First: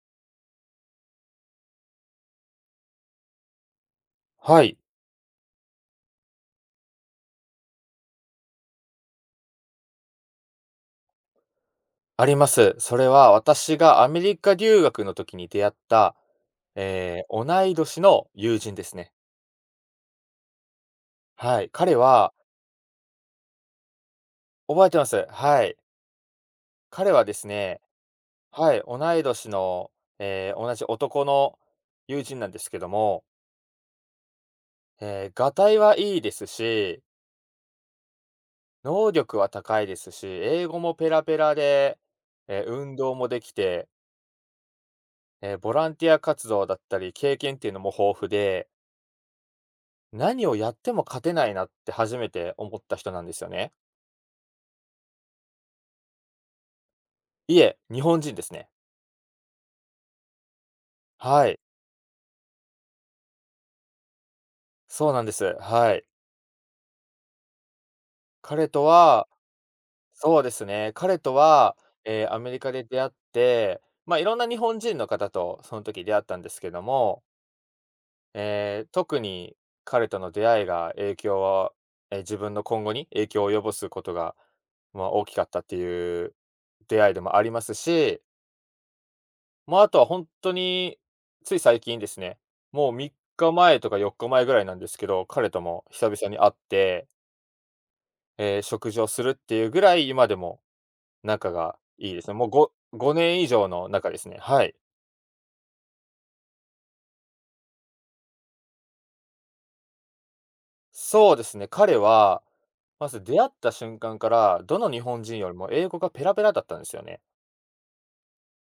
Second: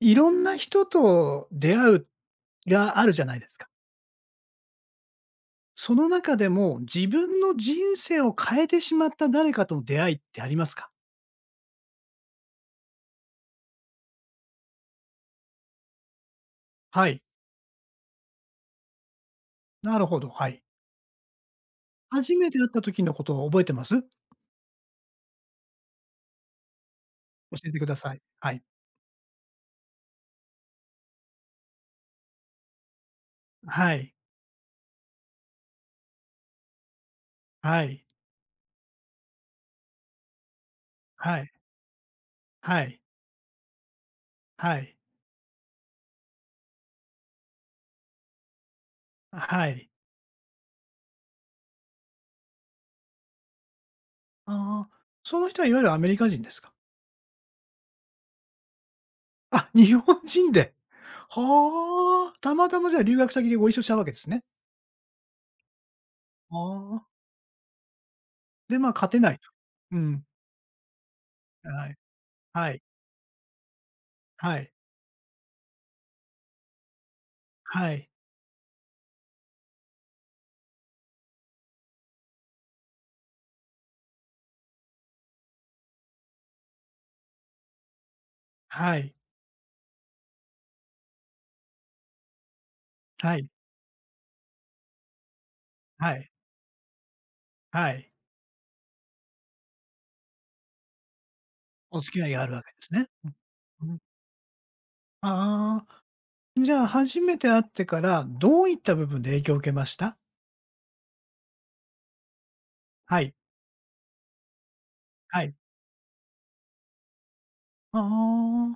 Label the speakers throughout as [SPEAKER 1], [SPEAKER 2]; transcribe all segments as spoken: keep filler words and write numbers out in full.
[SPEAKER 1] いろんな人と出会うがあるじゃないですか。
[SPEAKER 2] はい、
[SPEAKER 1] その中でも、自分の人生を変えてしまった誰かとの出会いってありますか？
[SPEAKER 2] あります。それは私がアメリカ留学の時に出会った、
[SPEAKER 1] は
[SPEAKER 2] え
[SPEAKER 1] い、
[SPEAKER 2] ー同い年の友人ですね。
[SPEAKER 1] なるほど、はい。
[SPEAKER 2] はい、彼は
[SPEAKER 1] 初めて会った時のことを覚えてます？
[SPEAKER 2] 覚えてます。はい。彼はです
[SPEAKER 1] 教えて
[SPEAKER 2] ね、
[SPEAKER 1] ください。はい。
[SPEAKER 2] はい、同い年の、えー同じ男の友人なんですけども、
[SPEAKER 1] はい。
[SPEAKER 2] えーがたいはいいですし、
[SPEAKER 1] はい。
[SPEAKER 2] 能力は高いですし、英語もペラペ
[SPEAKER 1] はい。
[SPEAKER 2] ラで、えー運動もできて、
[SPEAKER 1] はい。はい。
[SPEAKER 2] ええ、ボランティア活動だったり経験っていうのも豊富で、
[SPEAKER 1] あ、はい。
[SPEAKER 2] 何をやっても勝てないなって初めて思った人なんですよね。
[SPEAKER 1] ああ、その人はいわゆるアメリカ人ですか？
[SPEAKER 2] いえ、日本人ですね。
[SPEAKER 1] あ、日本人で。
[SPEAKER 2] はい。
[SPEAKER 1] はあ、たまたまじゃあ留学先でご一緒したわけですね。
[SPEAKER 2] そうなんです。はい。
[SPEAKER 1] ああ、
[SPEAKER 2] 彼
[SPEAKER 1] で、
[SPEAKER 2] と
[SPEAKER 1] ま、勝て
[SPEAKER 2] は
[SPEAKER 1] ないと。うん、
[SPEAKER 2] そうですね、彼とは、
[SPEAKER 1] はい、
[SPEAKER 2] えーアメリ
[SPEAKER 1] は
[SPEAKER 2] カ
[SPEAKER 1] い。
[SPEAKER 2] で出会って、まあ、いろんな日
[SPEAKER 1] はい。
[SPEAKER 2] 本人の方とその時出会ったんですけども、
[SPEAKER 1] はい。
[SPEAKER 2] えー特に彼との出会いが影響はえ、自分の今後に影響を及ぼすことが、まあ、大きかったっていう出会いでもありますし、
[SPEAKER 1] はい。
[SPEAKER 2] まあ、あとは本当に、つい最近ですね、もう3
[SPEAKER 1] はい。
[SPEAKER 2] 日前とかよっかまえぐらいなんですけど、彼とも久
[SPEAKER 1] は
[SPEAKER 2] 々
[SPEAKER 1] い。
[SPEAKER 2] に会って、
[SPEAKER 1] はい。
[SPEAKER 2] えー食事をするっていうぐらい、今でも仲が
[SPEAKER 1] お
[SPEAKER 2] いい
[SPEAKER 1] 付
[SPEAKER 2] で
[SPEAKER 1] き
[SPEAKER 2] す
[SPEAKER 1] 合い
[SPEAKER 2] ね。
[SPEAKER 1] が
[SPEAKER 2] も
[SPEAKER 1] あ
[SPEAKER 2] う
[SPEAKER 1] るわけ
[SPEAKER 2] ご
[SPEAKER 1] ですね。
[SPEAKER 2] ごねん以上
[SPEAKER 1] う
[SPEAKER 2] の
[SPEAKER 1] ん。うん。
[SPEAKER 2] 仲ですね。はい。
[SPEAKER 1] ああ、じゃあ初めて会ってから、どういった部分で影響を受けました？
[SPEAKER 2] そうですね、彼は、ま
[SPEAKER 1] は
[SPEAKER 2] ず
[SPEAKER 1] い。
[SPEAKER 2] 出会った瞬間から、どの日本人
[SPEAKER 1] は
[SPEAKER 2] より
[SPEAKER 1] い。
[SPEAKER 2] も英語がペラペラだったんですよね。
[SPEAKER 1] ああ。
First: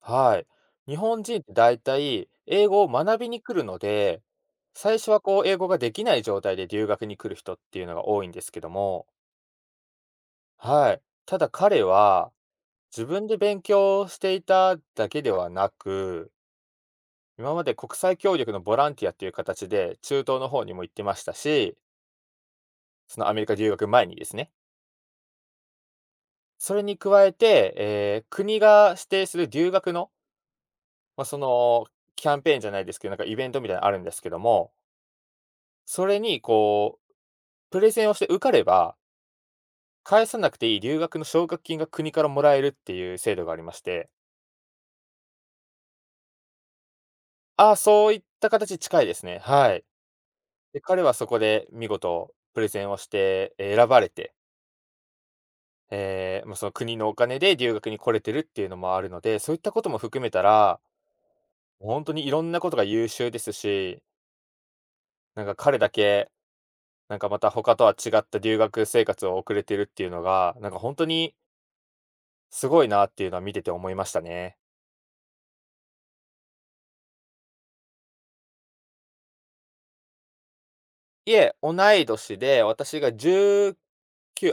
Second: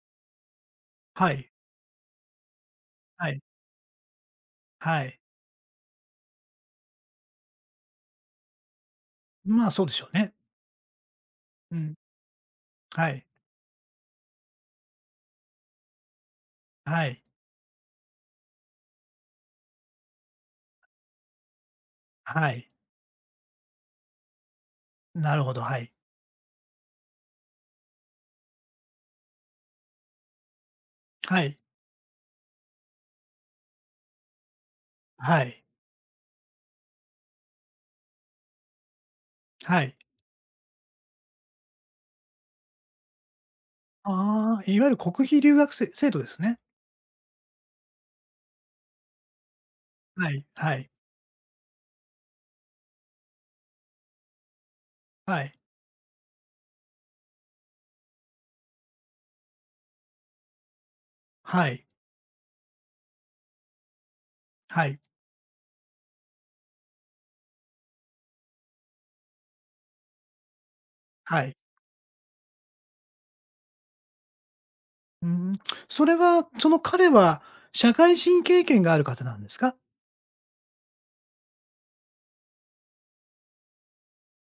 [SPEAKER 2] はい。日本
[SPEAKER 1] は
[SPEAKER 2] 人って
[SPEAKER 1] い。
[SPEAKER 2] 大体、英語を学び
[SPEAKER 1] は
[SPEAKER 2] に
[SPEAKER 1] い。
[SPEAKER 2] 来るので、最
[SPEAKER 1] は
[SPEAKER 2] 初は
[SPEAKER 1] い。
[SPEAKER 2] こう英語ができない状態で留学に来る人っていうのが多いんですけども、
[SPEAKER 1] まあ、そうでしょうね。
[SPEAKER 2] はい。ただ
[SPEAKER 1] う
[SPEAKER 2] 彼
[SPEAKER 1] ん。
[SPEAKER 2] は、自
[SPEAKER 1] はい。
[SPEAKER 2] 分で勉強していただけではなく、
[SPEAKER 1] はい。
[SPEAKER 2] 今まで国際協力のボランティアっていう形で、中東の方にも行ってましたし、
[SPEAKER 1] はい。
[SPEAKER 2] そのアメリカ留学前にですね。
[SPEAKER 1] なるほど、はい。
[SPEAKER 2] それに加えて、ええ、国が指定する留学の、まあ、そ
[SPEAKER 1] はい。
[SPEAKER 2] の、キャンペーンじゃないですけど、なんかイベントみたいなのあるんですけども、
[SPEAKER 1] はい。
[SPEAKER 2] それにこう、プレゼンをして受かれば、
[SPEAKER 1] はい。
[SPEAKER 2] 返さなくていい留学の奨学金が国からもらえるっていう制度がありまして、
[SPEAKER 1] ああ、いわゆる国費留学生制度ですね。
[SPEAKER 2] ああ、そういった形近いですね。はい。
[SPEAKER 1] はい。は
[SPEAKER 2] で、
[SPEAKER 1] い。
[SPEAKER 2] 彼はそこで見事プレゼンをして、え、選ばれて、
[SPEAKER 1] はい。
[SPEAKER 2] ええ、まあ、その国のお金で留学に来れてるっていうのもあるので、そういったことも含めたら、
[SPEAKER 1] はい。
[SPEAKER 2] 本当にいろんなことが優秀ですし、
[SPEAKER 1] はい。
[SPEAKER 2] なんか彼だけ、なんかまた他とは違った留学生活を送れてるっていうのが、なんか本当に
[SPEAKER 1] はい。
[SPEAKER 2] すごいなっていうのは見てて思いましたね。
[SPEAKER 1] うん、それは、その彼は社会人経験がある方なんですか？
[SPEAKER 2] いえ、同い年で、私が19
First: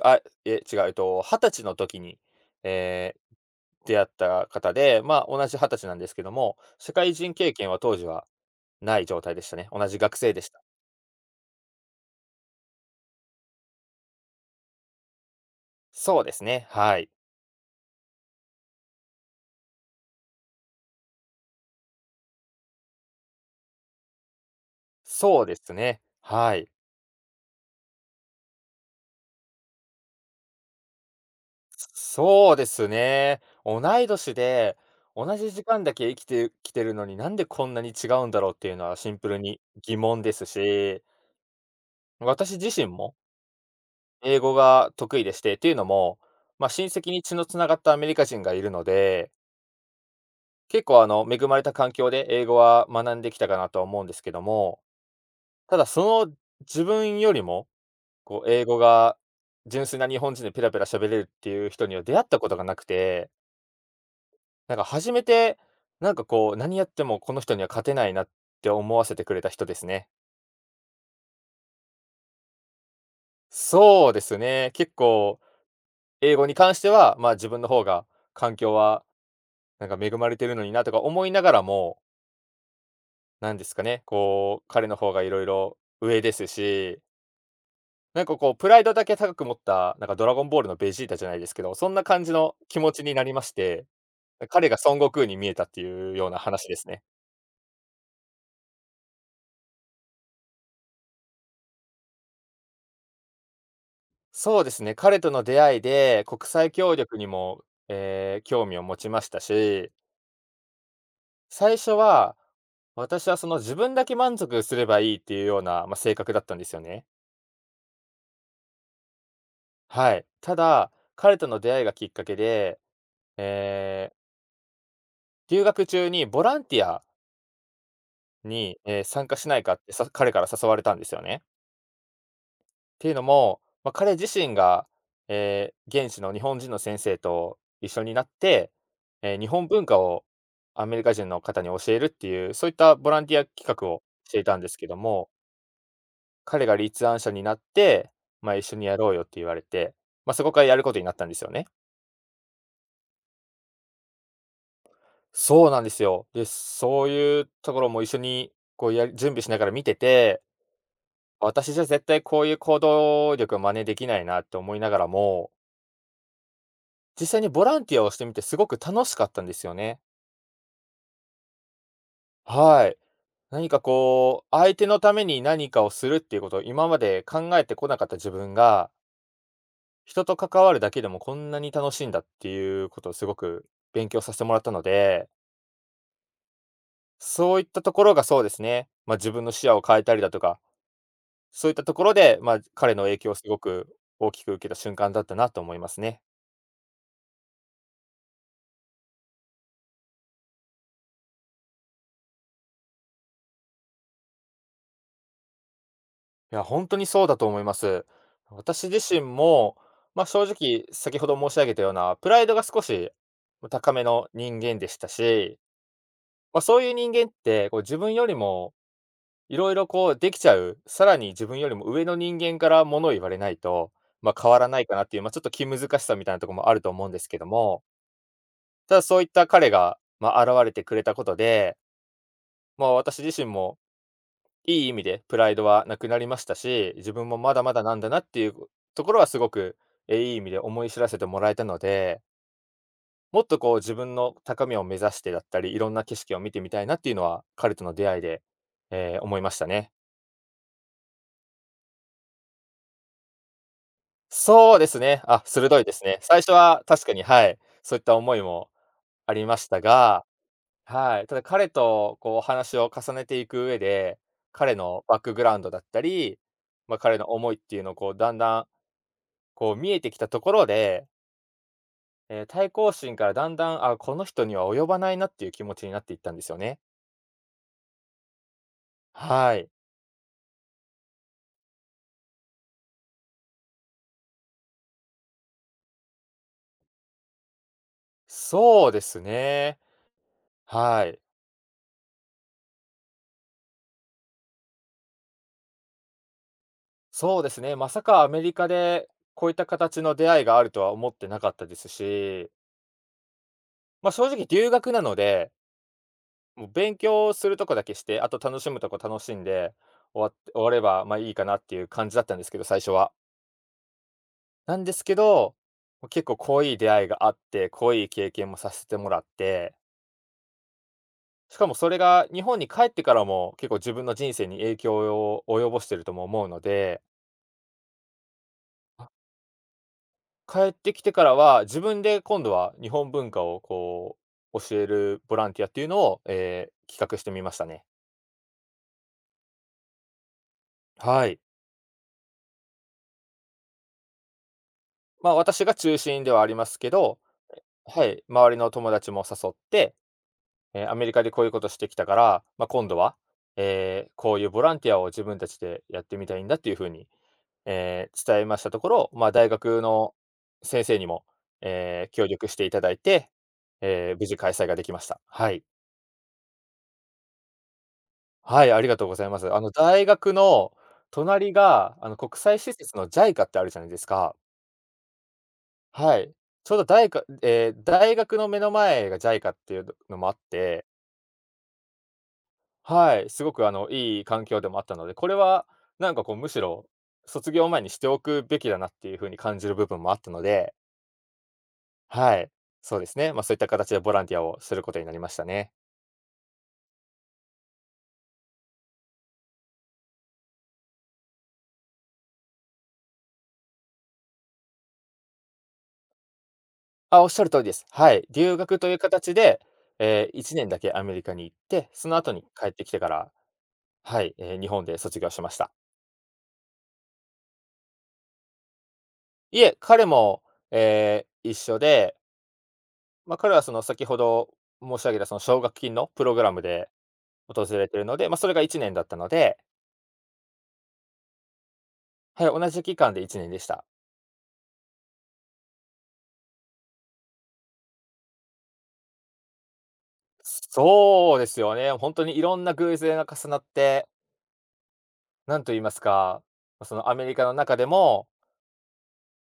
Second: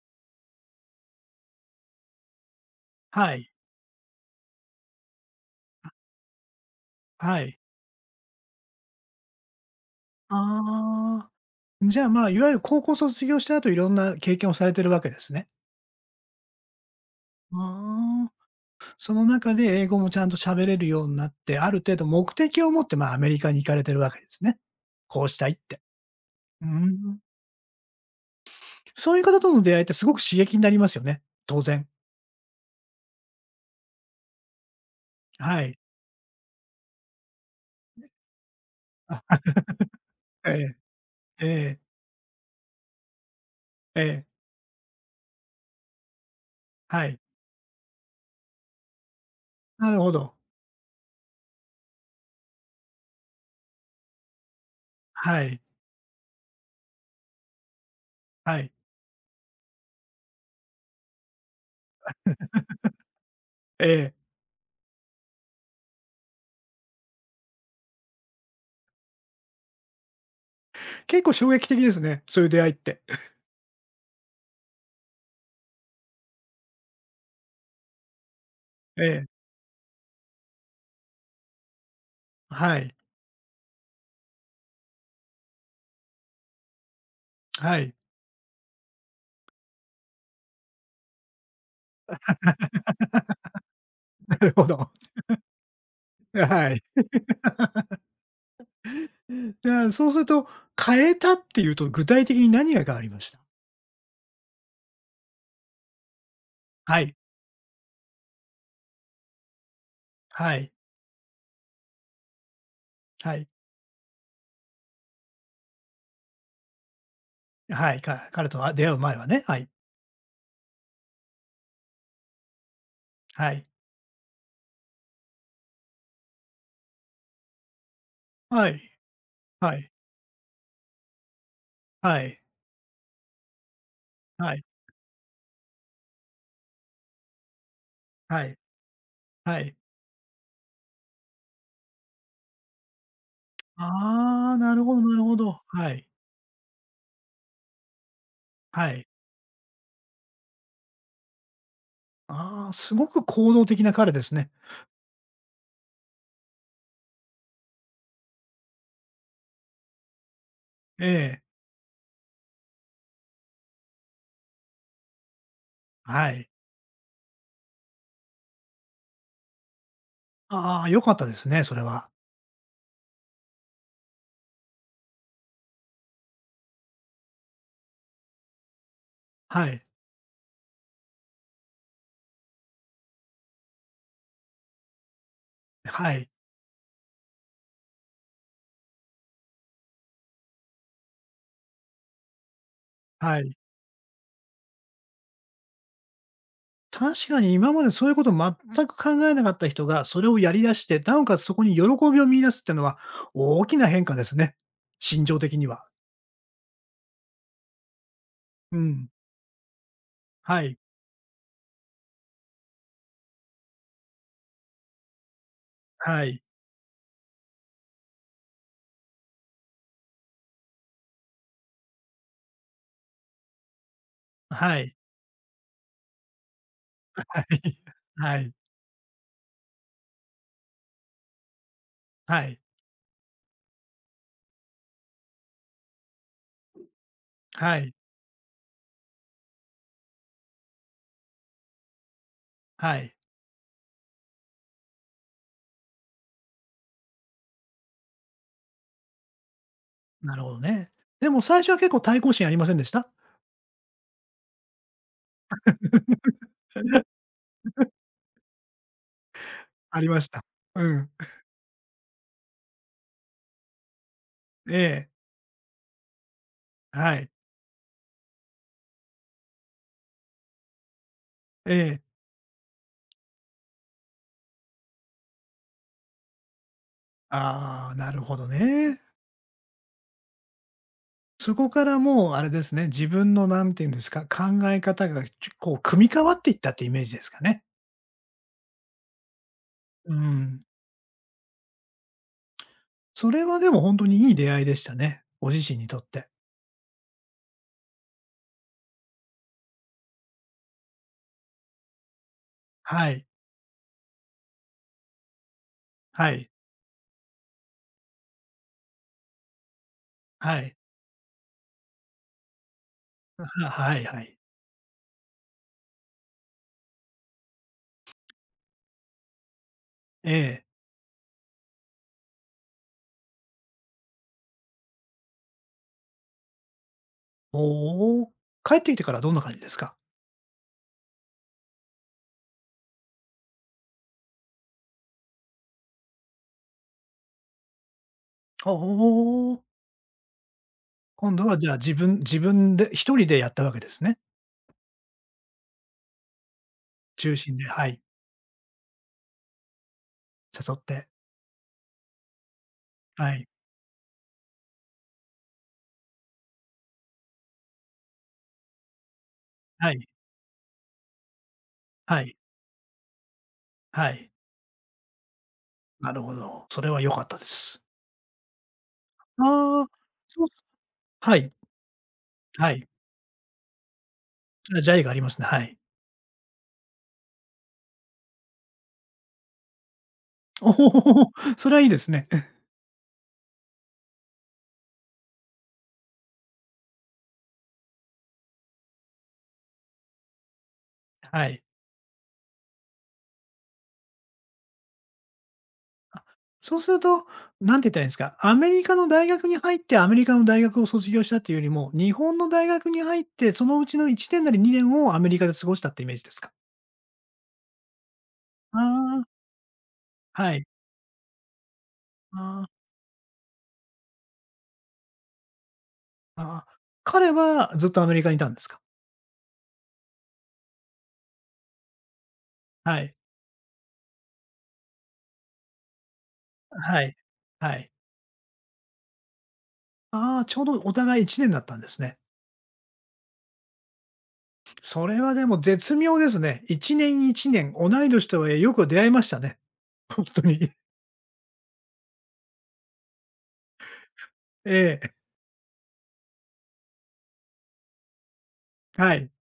[SPEAKER 2] あ、え、違う、えっと、はたちの時に、えー
[SPEAKER 1] はい、
[SPEAKER 2] 出会った方で、まあ、同じはたちなんですけども、社会人
[SPEAKER 1] は
[SPEAKER 2] 経
[SPEAKER 1] い。
[SPEAKER 2] 験は当時はない状態でしたね。同じ学生でした。
[SPEAKER 1] ああ、じゃあ、まあ、いわゆる高校卒業した後、いろんな経験をされてるわけですね。
[SPEAKER 2] そうですね、はい。
[SPEAKER 1] ああ、その中で英語もちゃんと喋れるようになって、ある程度目的を持って、まあ、アメリカに行かれてるわけですね。こうし
[SPEAKER 2] そう
[SPEAKER 1] たい
[SPEAKER 2] で
[SPEAKER 1] っ
[SPEAKER 2] す
[SPEAKER 1] て。
[SPEAKER 2] ね、は
[SPEAKER 1] う
[SPEAKER 2] い。
[SPEAKER 1] ん、そういう方との出会いってすごく刺激になりますよね、当然。
[SPEAKER 2] そうですね。同い年で、同じ
[SPEAKER 1] は
[SPEAKER 2] 時
[SPEAKER 1] い。
[SPEAKER 2] 間だけ生きてきてるのに、なんでこんなに違うんだろうっていうのはシンプルに疑問です
[SPEAKER 1] ええ、
[SPEAKER 2] し、
[SPEAKER 1] ええ、
[SPEAKER 2] 私自身も
[SPEAKER 1] ええ、
[SPEAKER 2] 英語が得意でして、っていうのも、まあ、親
[SPEAKER 1] は
[SPEAKER 2] 戚
[SPEAKER 1] い。
[SPEAKER 2] に血のつながったアメリカ人がいるので、
[SPEAKER 1] なるほど。
[SPEAKER 2] 結構あの、恵まれた環境で英語は学んできたかなとは思うんですけども、
[SPEAKER 1] はい、
[SPEAKER 2] ただその自分よりも、こう
[SPEAKER 1] は
[SPEAKER 2] 英
[SPEAKER 1] い、
[SPEAKER 2] 語が純粋な日本人でペラペラ喋れるっていう人には出会ったことがなくて、
[SPEAKER 1] ええ。
[SPEAKER 2] なんか初めて、なんかこう、何やってもこの人には勝てないなって思わせてくれた人ですね。
[SPEAKER 1] 結構衝撃的ですね、そういう出会いって。
[SPEAKER 2] そうですね、結構英語に関しては、まあ、自分の方が環境
[SPEAKER 1] え
[SPEAKER 2] は
[SPEAKER 1] え、
[SPEAKER 2] なんか恵まれてるのになとか思いながらも、
[SPEAKER 1] はい、
[SPEAKER 2] なんですかね、こう、彼の方がいろいろ上ですし、
[SPEAKER 1] はい、
[SPEAKER 2] なんかこう、プライドだけ高く持った、なんかドラゴンボールのベジータじゃないですけど、そんな感じの気持ちになりまして、
[SPEAKER 1] なるほ
[SPEAKER 2] 彼が
[SPEAKER 1] ど。
[SPEAKER 2] 孫悟空に見えたっていうような話
[SPEAKER 1] は
[SPEAKER 2] で
[SPEAKER 1] い。
[SPEAKER 2] すね。
[SPEAKER 1] じゃあ、そうすると、変えたっていうと、具体的に何が変わりました？
[SPEAKER 2] そうですね、彼との出会いで国際協
[SPEAKER 1] はい、
[SPEAKER 2] 力にも、えー興味を持ちましたし、
[SPEAKER 1] はい、
[SPEAKER 2] 最初は私
[SPEAKER 1] は
[SPEAKER 2] はそ
[SPEAKER 1] い、
[SPEAKER 2] の自分だけ満足すればいいっていうような、まあ、性格だったんですよね。
[SPEAKER 1] はい、か彼とは出会う前はね、はい、
[SPEAKER 2] はい。ただ、彼との出会いがきっかけで、
[SPEAKER 1] はい、
[SPEAKER 2] ええ、留学中にボランティア
[SPEAKER 1] は
[SPEAKER 2] に、
[SPEAKER 1] い、
[SPEAKER 2] えー参加しないか
[SPEAKER 1] は
[SPEAKER 2] って
[SPEAKER 1] い、
[SPEAKER 2] さ彼から誘われたんですよね。
[SPEAKER 1] はい、
[SPEAKER 2] っていうのも、まあ、彼自身
[SPEAKER 1] はい、
[SPEAKER 2] が、ええ、現地の日本人の先生と一緒になっ
[SPEAKER 1] はい、
[SPEAKER 2] て、ええ、日
[SPEAKER 1] は
[SPEAKER 2] 本
[SPEAKER 1] い。
[SPEAKER 2] 文化をアメリカ人の方に教えるっていう、そういったボランティア企画をしてい
[SPEAKER 1] あ
[SPEAKER 2] た
[SPEAKER 1] あ、
[SPEAKER 2] んで
[SPEAKER 1] な
[SPEAKER 2] す
[SPEAKER 1] る
[SPEAKER 2] け
[SPEAKER 1] ほ
[SPEAKER 2] ど
[SPEAKER 1] どなる
[SPEAKER 2] も、
[SPEAKER 1] ほど。はい、
[SPEAKER 2] 彼が立案者になって、まあ、一緒に
[SPEAKER 1] は
[SPEAKER 2] や
[SPEAKER 1] い。
[SPEAKER 2] ろうよって言われて、まあ、そこからやることになったんですよね。
[SPEAKER 1] ああ、すごく行動的な彼ですね。
[SPEAKER 2] そうなんですよ。で、そういうところも一緒にこうやり準備しながら見てて、
[SPEAKER 1] ええ、
[SPEAKER 2] 私じゃ絶対こういう行動力を真似できないなって思いながらも、
[SPEAKER 1] はい。
[SPEAKER 2] 実際にボランティアをしてみてすごく楽しかったんですよね。
[SPEAKER 1] ああ、良かったですね、それは。
[SPEAKER 2] はい。何かこう、相手のために何かをするっていうことを今まで考えてこなかった自分が、
[SPEAKER 1] はい、
[SPEAKER 2] 人と関わるだけでもこんなに楽しいんだっていうことをすごく勉強させてもらったので、
[SPEAKER 1] はい、
[SPEAKER 2] そういったところがそうですね、まあ、自分の視野を変えたりだとか、そういったところで、まあ、彼の影響を
[SPEAKER 1] は
[SPEAKER 2] す
[SPEAKER 1] い。
[SPEAKER 2] ごく大きく受けた瞬間だったなと思いますね。
[SPEAKER 1] 確かに今までそういうことを全く考えなかった人が、それをやり出して、なおかつそこに喜びを見出すっていうのは、大きな変化ですね。心情的には。
[SPEAKER 2] いや、本当にそうだと思います。
[SPEAKER 1] う
[SPEAKER 2] 私自
[SPEAKER 1] ん。
[SPEAKER 2] 身も、まあ、正
[SPEAKER 1] はい。
[SPEAKER 2] 直、先ほど申し上げたような、プライドが少し、ま高めの人間でしたし、
[SPEAKER 1] はい。
[SPEAKER 2] まあ、そういう人間って、こう自分よりもいろいろこうできちゃう、さらに自分よりも上の人間から物を言われないと、まあ、変わらな
[SPEAKER 1] は
[SPEAKER 2] いか
[SPEAKER 1] い。
[SPEAKER 2] なっていう、まあ、ちょっと気難しさみたいなところもあると思うんですけ
[SPEAKER 1] は
[SPEAKER 2] ど
[SPEAKER 1] い。
[SPEAKER 2] も、
[SPEAKER 1] はい。
[SPEAKER 2] ただそういった彼が、まあ、現れてくれたことで、
[SPEAKER 1] はい。
[SPEAKER 2] まあ、私自身もいい意味でプライドはなくなりましたし、自分もまだま
[SPEAKER 1] は
[SPEAKER 2] だ
[SPEAKER 1] い。
[SPEAKER 2] なんだなっていうところはすごく、え、いい意味で思い知らせてもらえたので、
[SPEAKER 1] はい。
[SPEAKER 2] もっとこう自分の高みを目指してだったり、いろんな景色を見てみたいなっていうのは、彼との出会いで、え、思いましたね。
[SPEAKER 1] なるほどね。でも最初は結構対抗心ありませんでした？
[SPEAKER 2] そうですね。あ、鋭いですね。最初は確かに、はい、そういった思いもありました
[SPEAKER 1] ありま
[SPEAKER 2] が、
[SPEAKER 1] した。うん。
[SPEAKER 2] はい、ただ彼とこうお話を重ねていく上で、彼
[SPEAKER 1] え
[SPEAKER 2] の
[SPEAKER 1] え、
[SPEAKER 2] バックグラウンドだったり、まあ、
[SPEAKER 1] は
[SPEAKER 2] 彼の
[SPEAKER 1] い。
[SPEAKER 2] 思いっていうのをこうだんだんこう見えてきたところで、
[SPEAKER 1] ええ。
[SPEAKER 2] えー、対抗心からだんだん、あ、この人には及ばないなっていう気持ちになっていったんですよね。
[SPEAKER 1] ああ、なるほどね。
[SPEAKER 2] はい。
[SPEAKER 1] そこからもうあれですね、自分の何て言うんですか、考え方が、ちょこう組み変わっていったってイメージですかね。
[SPEAKER 2] そうですね。
[SPEAKER 1] うん。
[SPEAKER 2] はい。
[SPEAKER 1] それはでも本当にいい出会いでしたね。ご自身にとって。
[SPEAKER 2] そうですね。まさかアメリカでこういった形の出会いがあるとは思ってなかったですし、
[SPEAKER 1] はい。
[SPEAKER 2] まあ正直留学なので、
[SPEAKER 1] はい。
[SPEAKER 2] もう勉強するとこだけして、あと楽しむとこ楽しんで終わって、
[SPEAKER 1] は
[SPEAKER 2] 終わ
[SPEAKER 1] い。
[SPEAKER 2] ればまあいいかなっていう感じだったんですけど、最初は。
[SPEAKER 1] ははいはい。
[SPEAKER 2] なんですけど、結構濃い出会いがあって、濃い経験もさせてもらって、
[SPEAKER 1] ええ。
[SPEAKER 2] しかもそれが日本に帰ってからも、結構自分の人生に影響を及ぼしてるとも思うので、
[SPEAKER 1] おお。帰ってきて
[SPEAKER 2] あ。
[SPEAKER 1] からどんな感じですか？
[SPEAKER 2] 帰ってきてからは、自分で今度は日本文化をこう、教えるボランティアっていうのを、えー企画してみましたね。
[SPEAKER 1] おお
[SPEAKER 2] は
[SPEAKER 1] 今
[SPEAKER 2] い。
[SPEAKER 1] 度はじゃあ自分自分で一人でやったわけですね。
[SPEAKER 2] まあ、私が中心ではありますけど、
[SPEAKER 1] 中心で、はい、
[SPEAKER 2] はい、周りの友達も誘って、
[SPEAKER 1] 誘っ
[SPEAKER 2] えーアメ
[SPEAKER 1] て。
[SPEAKER 2] リカでこういうことしてきたから、まあ、今度は、
[SPEAKER 1] はい。
[SPEAKER 2] えーこういうボランティアを自分たちでやってみたいんだっていう風にえー伝えましたところ、まあ、大学
[SPEAKER 1] はい。
[SPEAKER 2] の先生にも、えー
[SPEAKER 1] は
[SPEAKER 2] 協
[SPEAKER 1] い。
[SPEAKER 2] 力していただいて、
[SPEAKER 1] は
[SPEAKER 2] えー無
[SPEAKER 1] い。
[SPEAKER 2] 事開催ができました。はい。
[SPEAKER 1] なるほど。それは良かったです。
[SPEAKER 2] はい、ありがとうございます。あの、
[SPEAKER 1] ああ、
[SPEAKER 2] 大学
[SPEAKER 1] そう
[SPEAKER 2] の
[SPEAKER 1] は
[SPEAKER 2] 隣
[SPEAKER 1] い。
[SPEAKER 2] が、あの、国際
[SPEAKER 1] は
[SPEAKER 2] 施
[SPEAKER 1] い。
[SPEAKER 2] 設の ジャイカ ってあるじゃないですか。
[SPEAKER 1] あ、ジャイがありますね、はい。
[SPEAKER 2] はい。ちょうど大学えー大学の目の前が ジャイカ っていうのもあっ
[SPEAKER 1] お
[SPEAKER 2] て、
[SPEAKER 1] お、それはいいですね。
[SPEAKER 2] はい、すごくあの、いい環境でもあったので、これはなんかこう、むしろ卒業前にしておくべきだなっていう風に感じる部分もあったので、
[SPEAKER 1] はい。
[SPEAKER 2] はい、そうですね。まあ、そういった形でボランティアをすることになりましたね。
[SPEAKER 1] あ、そうすると、なんて言ったらいいんですか、アメリカの大学に入って、アメリカの大学を卒業したっていうよりも、日本の大学に入って、そのうちのいちねんなりにねんをアメリカで過ごしたってイメージですか？
[SPEAKER 2] あ、おっしゃる通りです。はい、留
[SPEAKER 1] あ
[SPEAKER 2] 学という
[SPEAKER 1] あ、
[SPEAKER 2] 形で、ええ、1
[SPEAKER 1] はい。
[SPEAKER 2] 年だけアメリカに行って、その後に
[SPEAKER 1] あ
[SPEAKER 2] 帰ってきてから、はい、ええ、日本で卒業しました。
[SPEAKER 1] あ、ああ。彼はずっとアメリカにいたんですか？
[SPEAKER 2] いえ、彼も、ええ、一緒で、
[SPEAKER 1] はい。
[SPEAKER 2] まあ、彼はその先ほど申し上げたその奨学金のプログラムで
[SPEAKER 1] はい。
[SPEAKER 2] 訪
[SPEAKER 1] は
[SPEAKER 2] れ
[SPEAKER 1] い。
[SPEAKER 2] ているので、まあ、それがいちねんだったので、
[SPEAKER 1] ああ、ちょうどお互いいちねんだったんですね。
[SPEAKER 2] はい、同じ期間でいちねんでした。
[SPEAKER 1] それはでも絶妙ですね。いちねんいちねん、同い年とはいえよく出会いましたね。ほんとに。
[SPEAKER 2] そうですよね。本当にいろんな偶然が重なって、
[SPEAKER 1] ええ、
[SPEAKER 2] なんと言いますか、ま、そのアメリカの中でも、
[SPEAKER 1] はい、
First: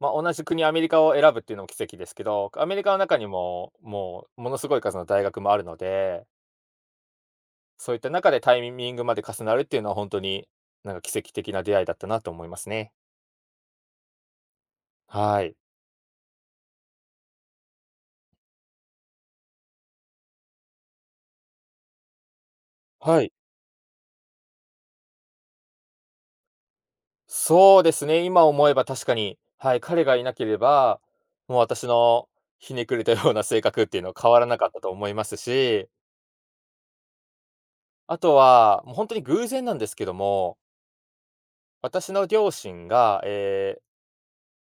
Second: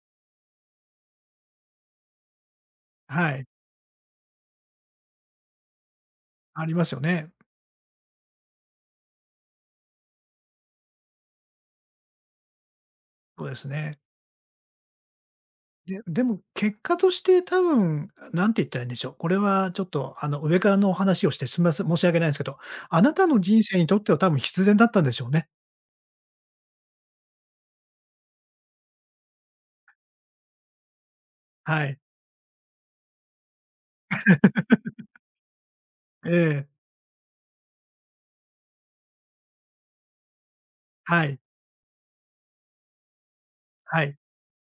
[SPEAKER 2] まあ、同じ国アメリカを選ぶっていうのも奇跡ですけど、アメリカの中に
[SPEAKER 1] はい、
[SPEAKER 2] も、もうものすごい数の大学もあるので、
[SPEAKER 1] ありますよね。
[SPEAKER 2] そういった中でタイミングまで重なるっていうのは本当に、なんか奇跡的な出会いだったなと思いますね。
[SPEAKER 1] そうですね。
[SPEAKER 2] はい。
[SPEAKER 1] ででも結果として多分、何て言ったらいいんでしょう。これはちょっとあの上からのお話をしてすみません、申し訳ないんですけど、あな
[SPEAKER 2] は
[SPEAKER 1] た
[SPEAKER 2] い。
[SPEAKER 1] の人生にとっては多分必然だったんでしょうね。
[SPEAKER 2] そうですね、今思えば確かに、はい、彼がいなければ、もう私
[SPEAKER 1] はい。
[SPEAKER 2] のひねくれたような性格っていうのは変わらなかったと思いますし、
[SPEAKER 1] ええ、
[SPEAKER 2] あとは、もう本当に偶然なんですけども、
[SPEAKER 1] はい、
[SPEAKER 2] 私の両親が、えー
[SPEAKER 1] はい、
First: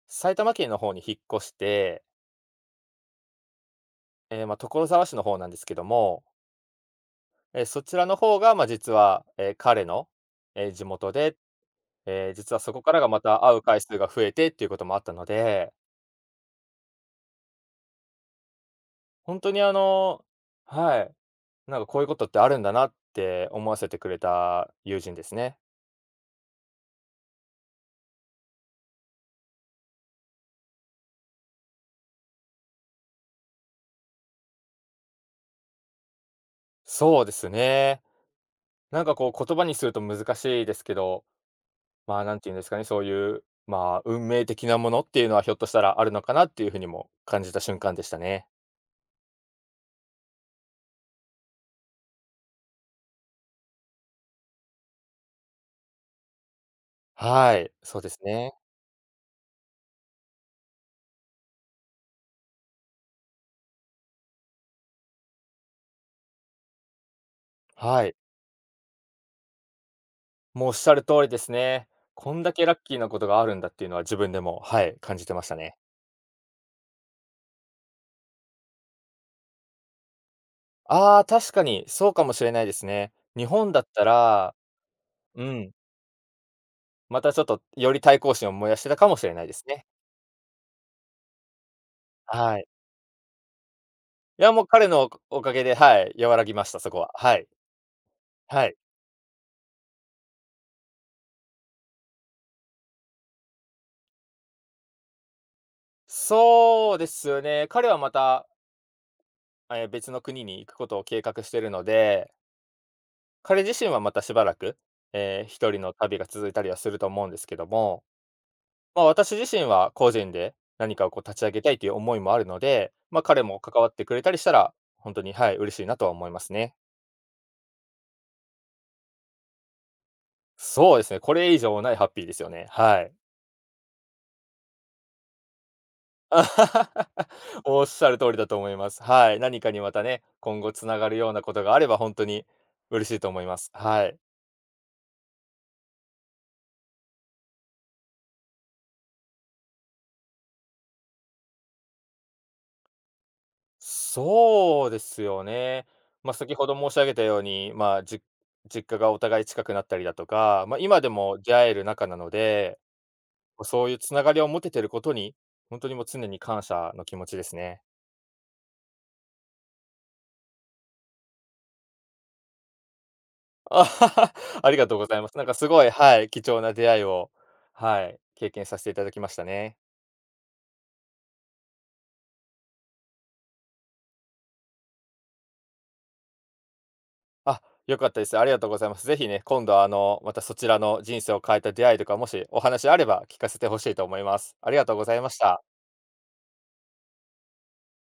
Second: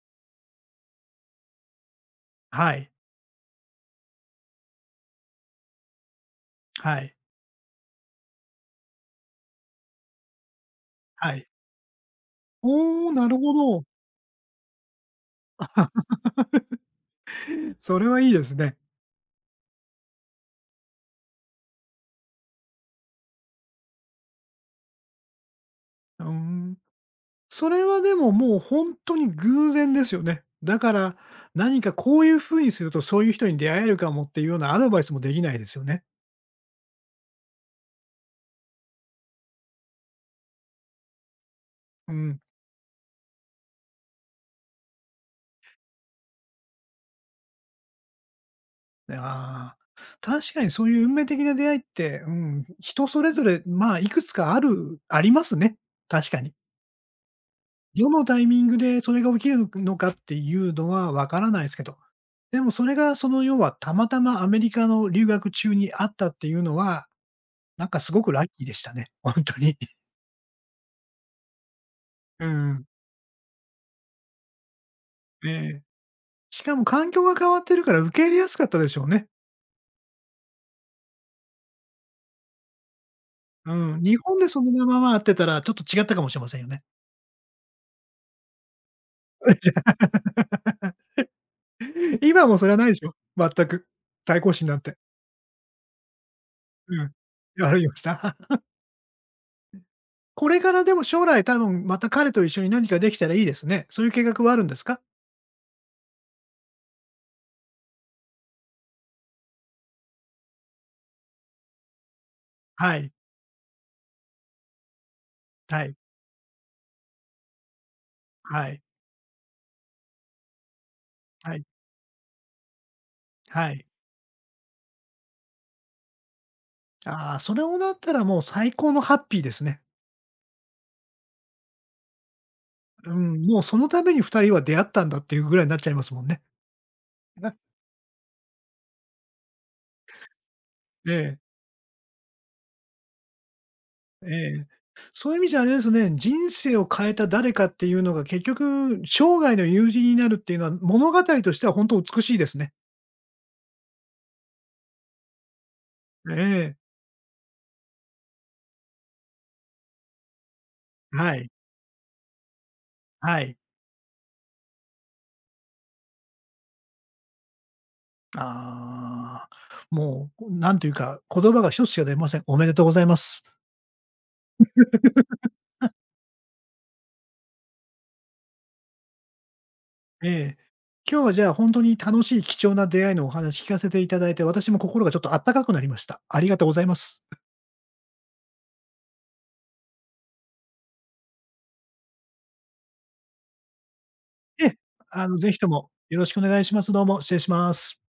[SPEAKER 2] 埼玉県の方に引っ越して、
[SPEAKER 1] はい、
[SPEAKER 2] ええ、まあ、所沢市の方なんですけども、
[SPEAKER 1] はい、
[SPEAKER 2] え、そちらの方が、まあ、実は、え、彼の、え、地元で、
[SPEAKER 1] はい。
[SPEAKER 2] えー実はそこからが
[SPEAKER 1] おー、
[SPEAKER 2] ま
[SPEAKER 1] なる
[SPEAKER 2] た
[SPEAKER 1] ほ
[SPEAKER 2] 会う回
[SPEAKER 1] ど。
[SPEAKER 2] 数が増えてっていうこともあったので、
[SPEAKER 1] それはいいですね。
[SPEAKER 2] 本当にあの、はい、なんかこういうことってあるんだなって思わせてくれた友人ですね。
[SPEAKER 1] うーん。それはでも、もう本当に偶然ですよね。だから、何かこういう風にすると、そういう人に出会えるかもっていうようなアドバイスもできないですよね。
[SPEAKER 2] そうですね。なんかこう言葉にすると難しいですけど、
[SPEAKER 1] う
[SPEAKER 2] まあ、なん
[SPEAKER 1] ん。
[SPEAKER 2] ていうんですかね、そういう、まあ、運命的なものっていうのはひょっとしたらあるのかなっていう風にも感じた瞬間でしたね。
[SPEAKER 1] ああ、確かにそういう運命的な出会いって、うん、人それぞれ、まあ、いくつかあるありますね、確かに。
[SPEAKER 2] はい、そうで
[SPEAKER 1] ど
[SPEAKER 2] す
[SPEAKER 1] のタイ
[SPEAKER 2] ね。
[SPEAKER 1] ミングでそれが起きるのかっていうのはわからないですけど、でもそれが、その、要はたまたまアメリカの留学中にあったっていうのは、なんか
[SPEAKER 2] は
[SPEAKER 1] す
[SPEAKER 2] い。
[SPEAKER 1] ごくラッキーでしたね、本当に。
[SPEAKER 2] もうおっしゃる通りですね。こん
[SPEAKER 1] う
[SPEAKER 2] だけラッ
[SPEAKER 1] ん、
[SPEAKER 2] キーなことがあるんだっていうのは自分でも、はい、感じてまし
[SPEAKER 1] え
[SPEAKER 2] たね。
[SPEAKER 1] え。しかも環境が変わってるから受け入れやすかったでしょうね。
[SPEAKER 2] ああ、確かにそうかもしれないですね。日本
[SPEAKER 1] う
[SPEAKER 2] だっ
[SPEAKER 1] ん、
[SPEAKER 2] た
[SPEAKER 1] 日本で
[SPEAKER 2] ら、
[SPEAKER 1] そのまままあ会って
[SPEAKER 2] う
[SPEAKER 1] たら、ち
[SPEAKER 2] ん、
[SPEAKER 1] ょっと違ったかもしれませんよね。
[SPEAKER 2] またちょっとより対抗心を燃やしてたかもしれないですね。
[SPEAKER 1] 今も
[SPEAKER 2] はい。
[SPEAKER 1] それはないでしょ、全く。対
[SPEAKER 2] いや、
[SPEAKER 1] 抗
[SPEAKER 2] もう
[SPEAKER 1] 心なん
[SPEAKER 2] 彼
[SPEAKER 1] て。
[SPEAKER 2] のおおかげで、はい、和らぎました、そこ
[SPEAKER 1] う
[SPEAKER 2] は。
[SPEAKER 1] ん。
[SPEAKER 2] はい。
[SPEAKER 1] ありました。
[SPEAKER 2] はい。
[SPEAKER 1] これからでも将来多分また彼と一緒に何かできたらいいですね。そういう計画はあるんですか？
[SPEAKER 2] そうですよね。彼はまた、ええ、別の国に行くことを計画しているので、
[SPEAKER 1] はい、
[SPEAKER 2] 彼自身はまたしばらく、えー一人
[SPEAKER 1] は
[SPEAKER 2] の
[SPEAKER 1] い、
[SPEAKER 2] 旅が続いたりはすると思うんですけども、
[SPEAKER 1] はい、
[SPEAKER 2] まあ、私自身は個人で何かをこう立ち上
[SPEAKER 1] は
[SPEAKER 2] げ
[SPEAKER 1] い、
[SPEAKER 2] たいという思いもあるので、まあ、彼も
[SPEAKER 1] は
[SPEAKER 2] 関
[SPEAKER 1] い。
[SPEAKER 2] わってくれたりしたら、本当に、はい、嬉しいなとは思いますね。
[SPEAKER 1] ああ、それをなったらもう最高のハッピーですね。
[SPEAKER 2] そうですね、これ以上ないハッピーですよね。はい。
[SPEAKER 1] うん、もうそのために二人は出会ったんだっていうぐらいになっちゃいますもん ね。
[SPEAKER 2] あははは おっしゃる通りだと思います。はい、何かにまたね、今後つなが
[SPEAKER 1] え
[SPEAKER 2] るよう
[SPEAKER 1] え。
[SPEAKER 2] なことがあれば本当に嬉しいと思います。はい。
[SPEAKER 1] ええ。そういう意味じゃあれですね、人生を変えた誰かっていうのが結局、生涯の友人になるっていうのは、物語としては本当美しいですね。
[SPEAKER 2] そうですよね。まあ、
[SPEAKER 1] え
[SPEAKER 2] 先ほど
[SPEAKER 1] え、
[SPEAKER 2] 申し上げたように、まあ、じ実家がお互い近くなったりだとか、まあ、今で
[SPEAKER 1] は
[SPEAKER 2] も
[SPEAKER 1] い、
[SPEAKER 2] 出会える仲なので、
[SPEAKER 1] はい。
[SPEAKER 2] まそういうつながりを持ててることに、本当にもう常に感謝の気持ちですね。
[SPEAKER 1] ああ、もうなんというか、言葉が一つしか出ません。おめでとうございます。
[SPEAKER 2] あははありがとうございます。なんかすごい、はい、貴重な出会いを、はい、経験させていただきましたね。
[SPEAKER 1] ええ。今日はじゃあ本当に楽しい貴重な出会いのお話聞かせていただいて、私も心がちょっとあったかくなりました。ありがとうございます。
[SPEAKER 2] あ、良かったです。ありがとうございます。ぜひね、今度はあの、またそちらの人生を変えた出会いとか、もしお話あれば聞かせてほしいと思います。
[SPEAKER 1] え
[SPEAKER 2] あ
[SPEAKER 1] え、
[SPEAKER 2] りがとうござい
[SPEAKER 1] あ
[SPEAKER 2] まし
[SPEAKER 1] の、ぜひ
[SPEAKER 2] た。
[SPEAKER 1] ともよろしくお願いします。どうも、失礼します。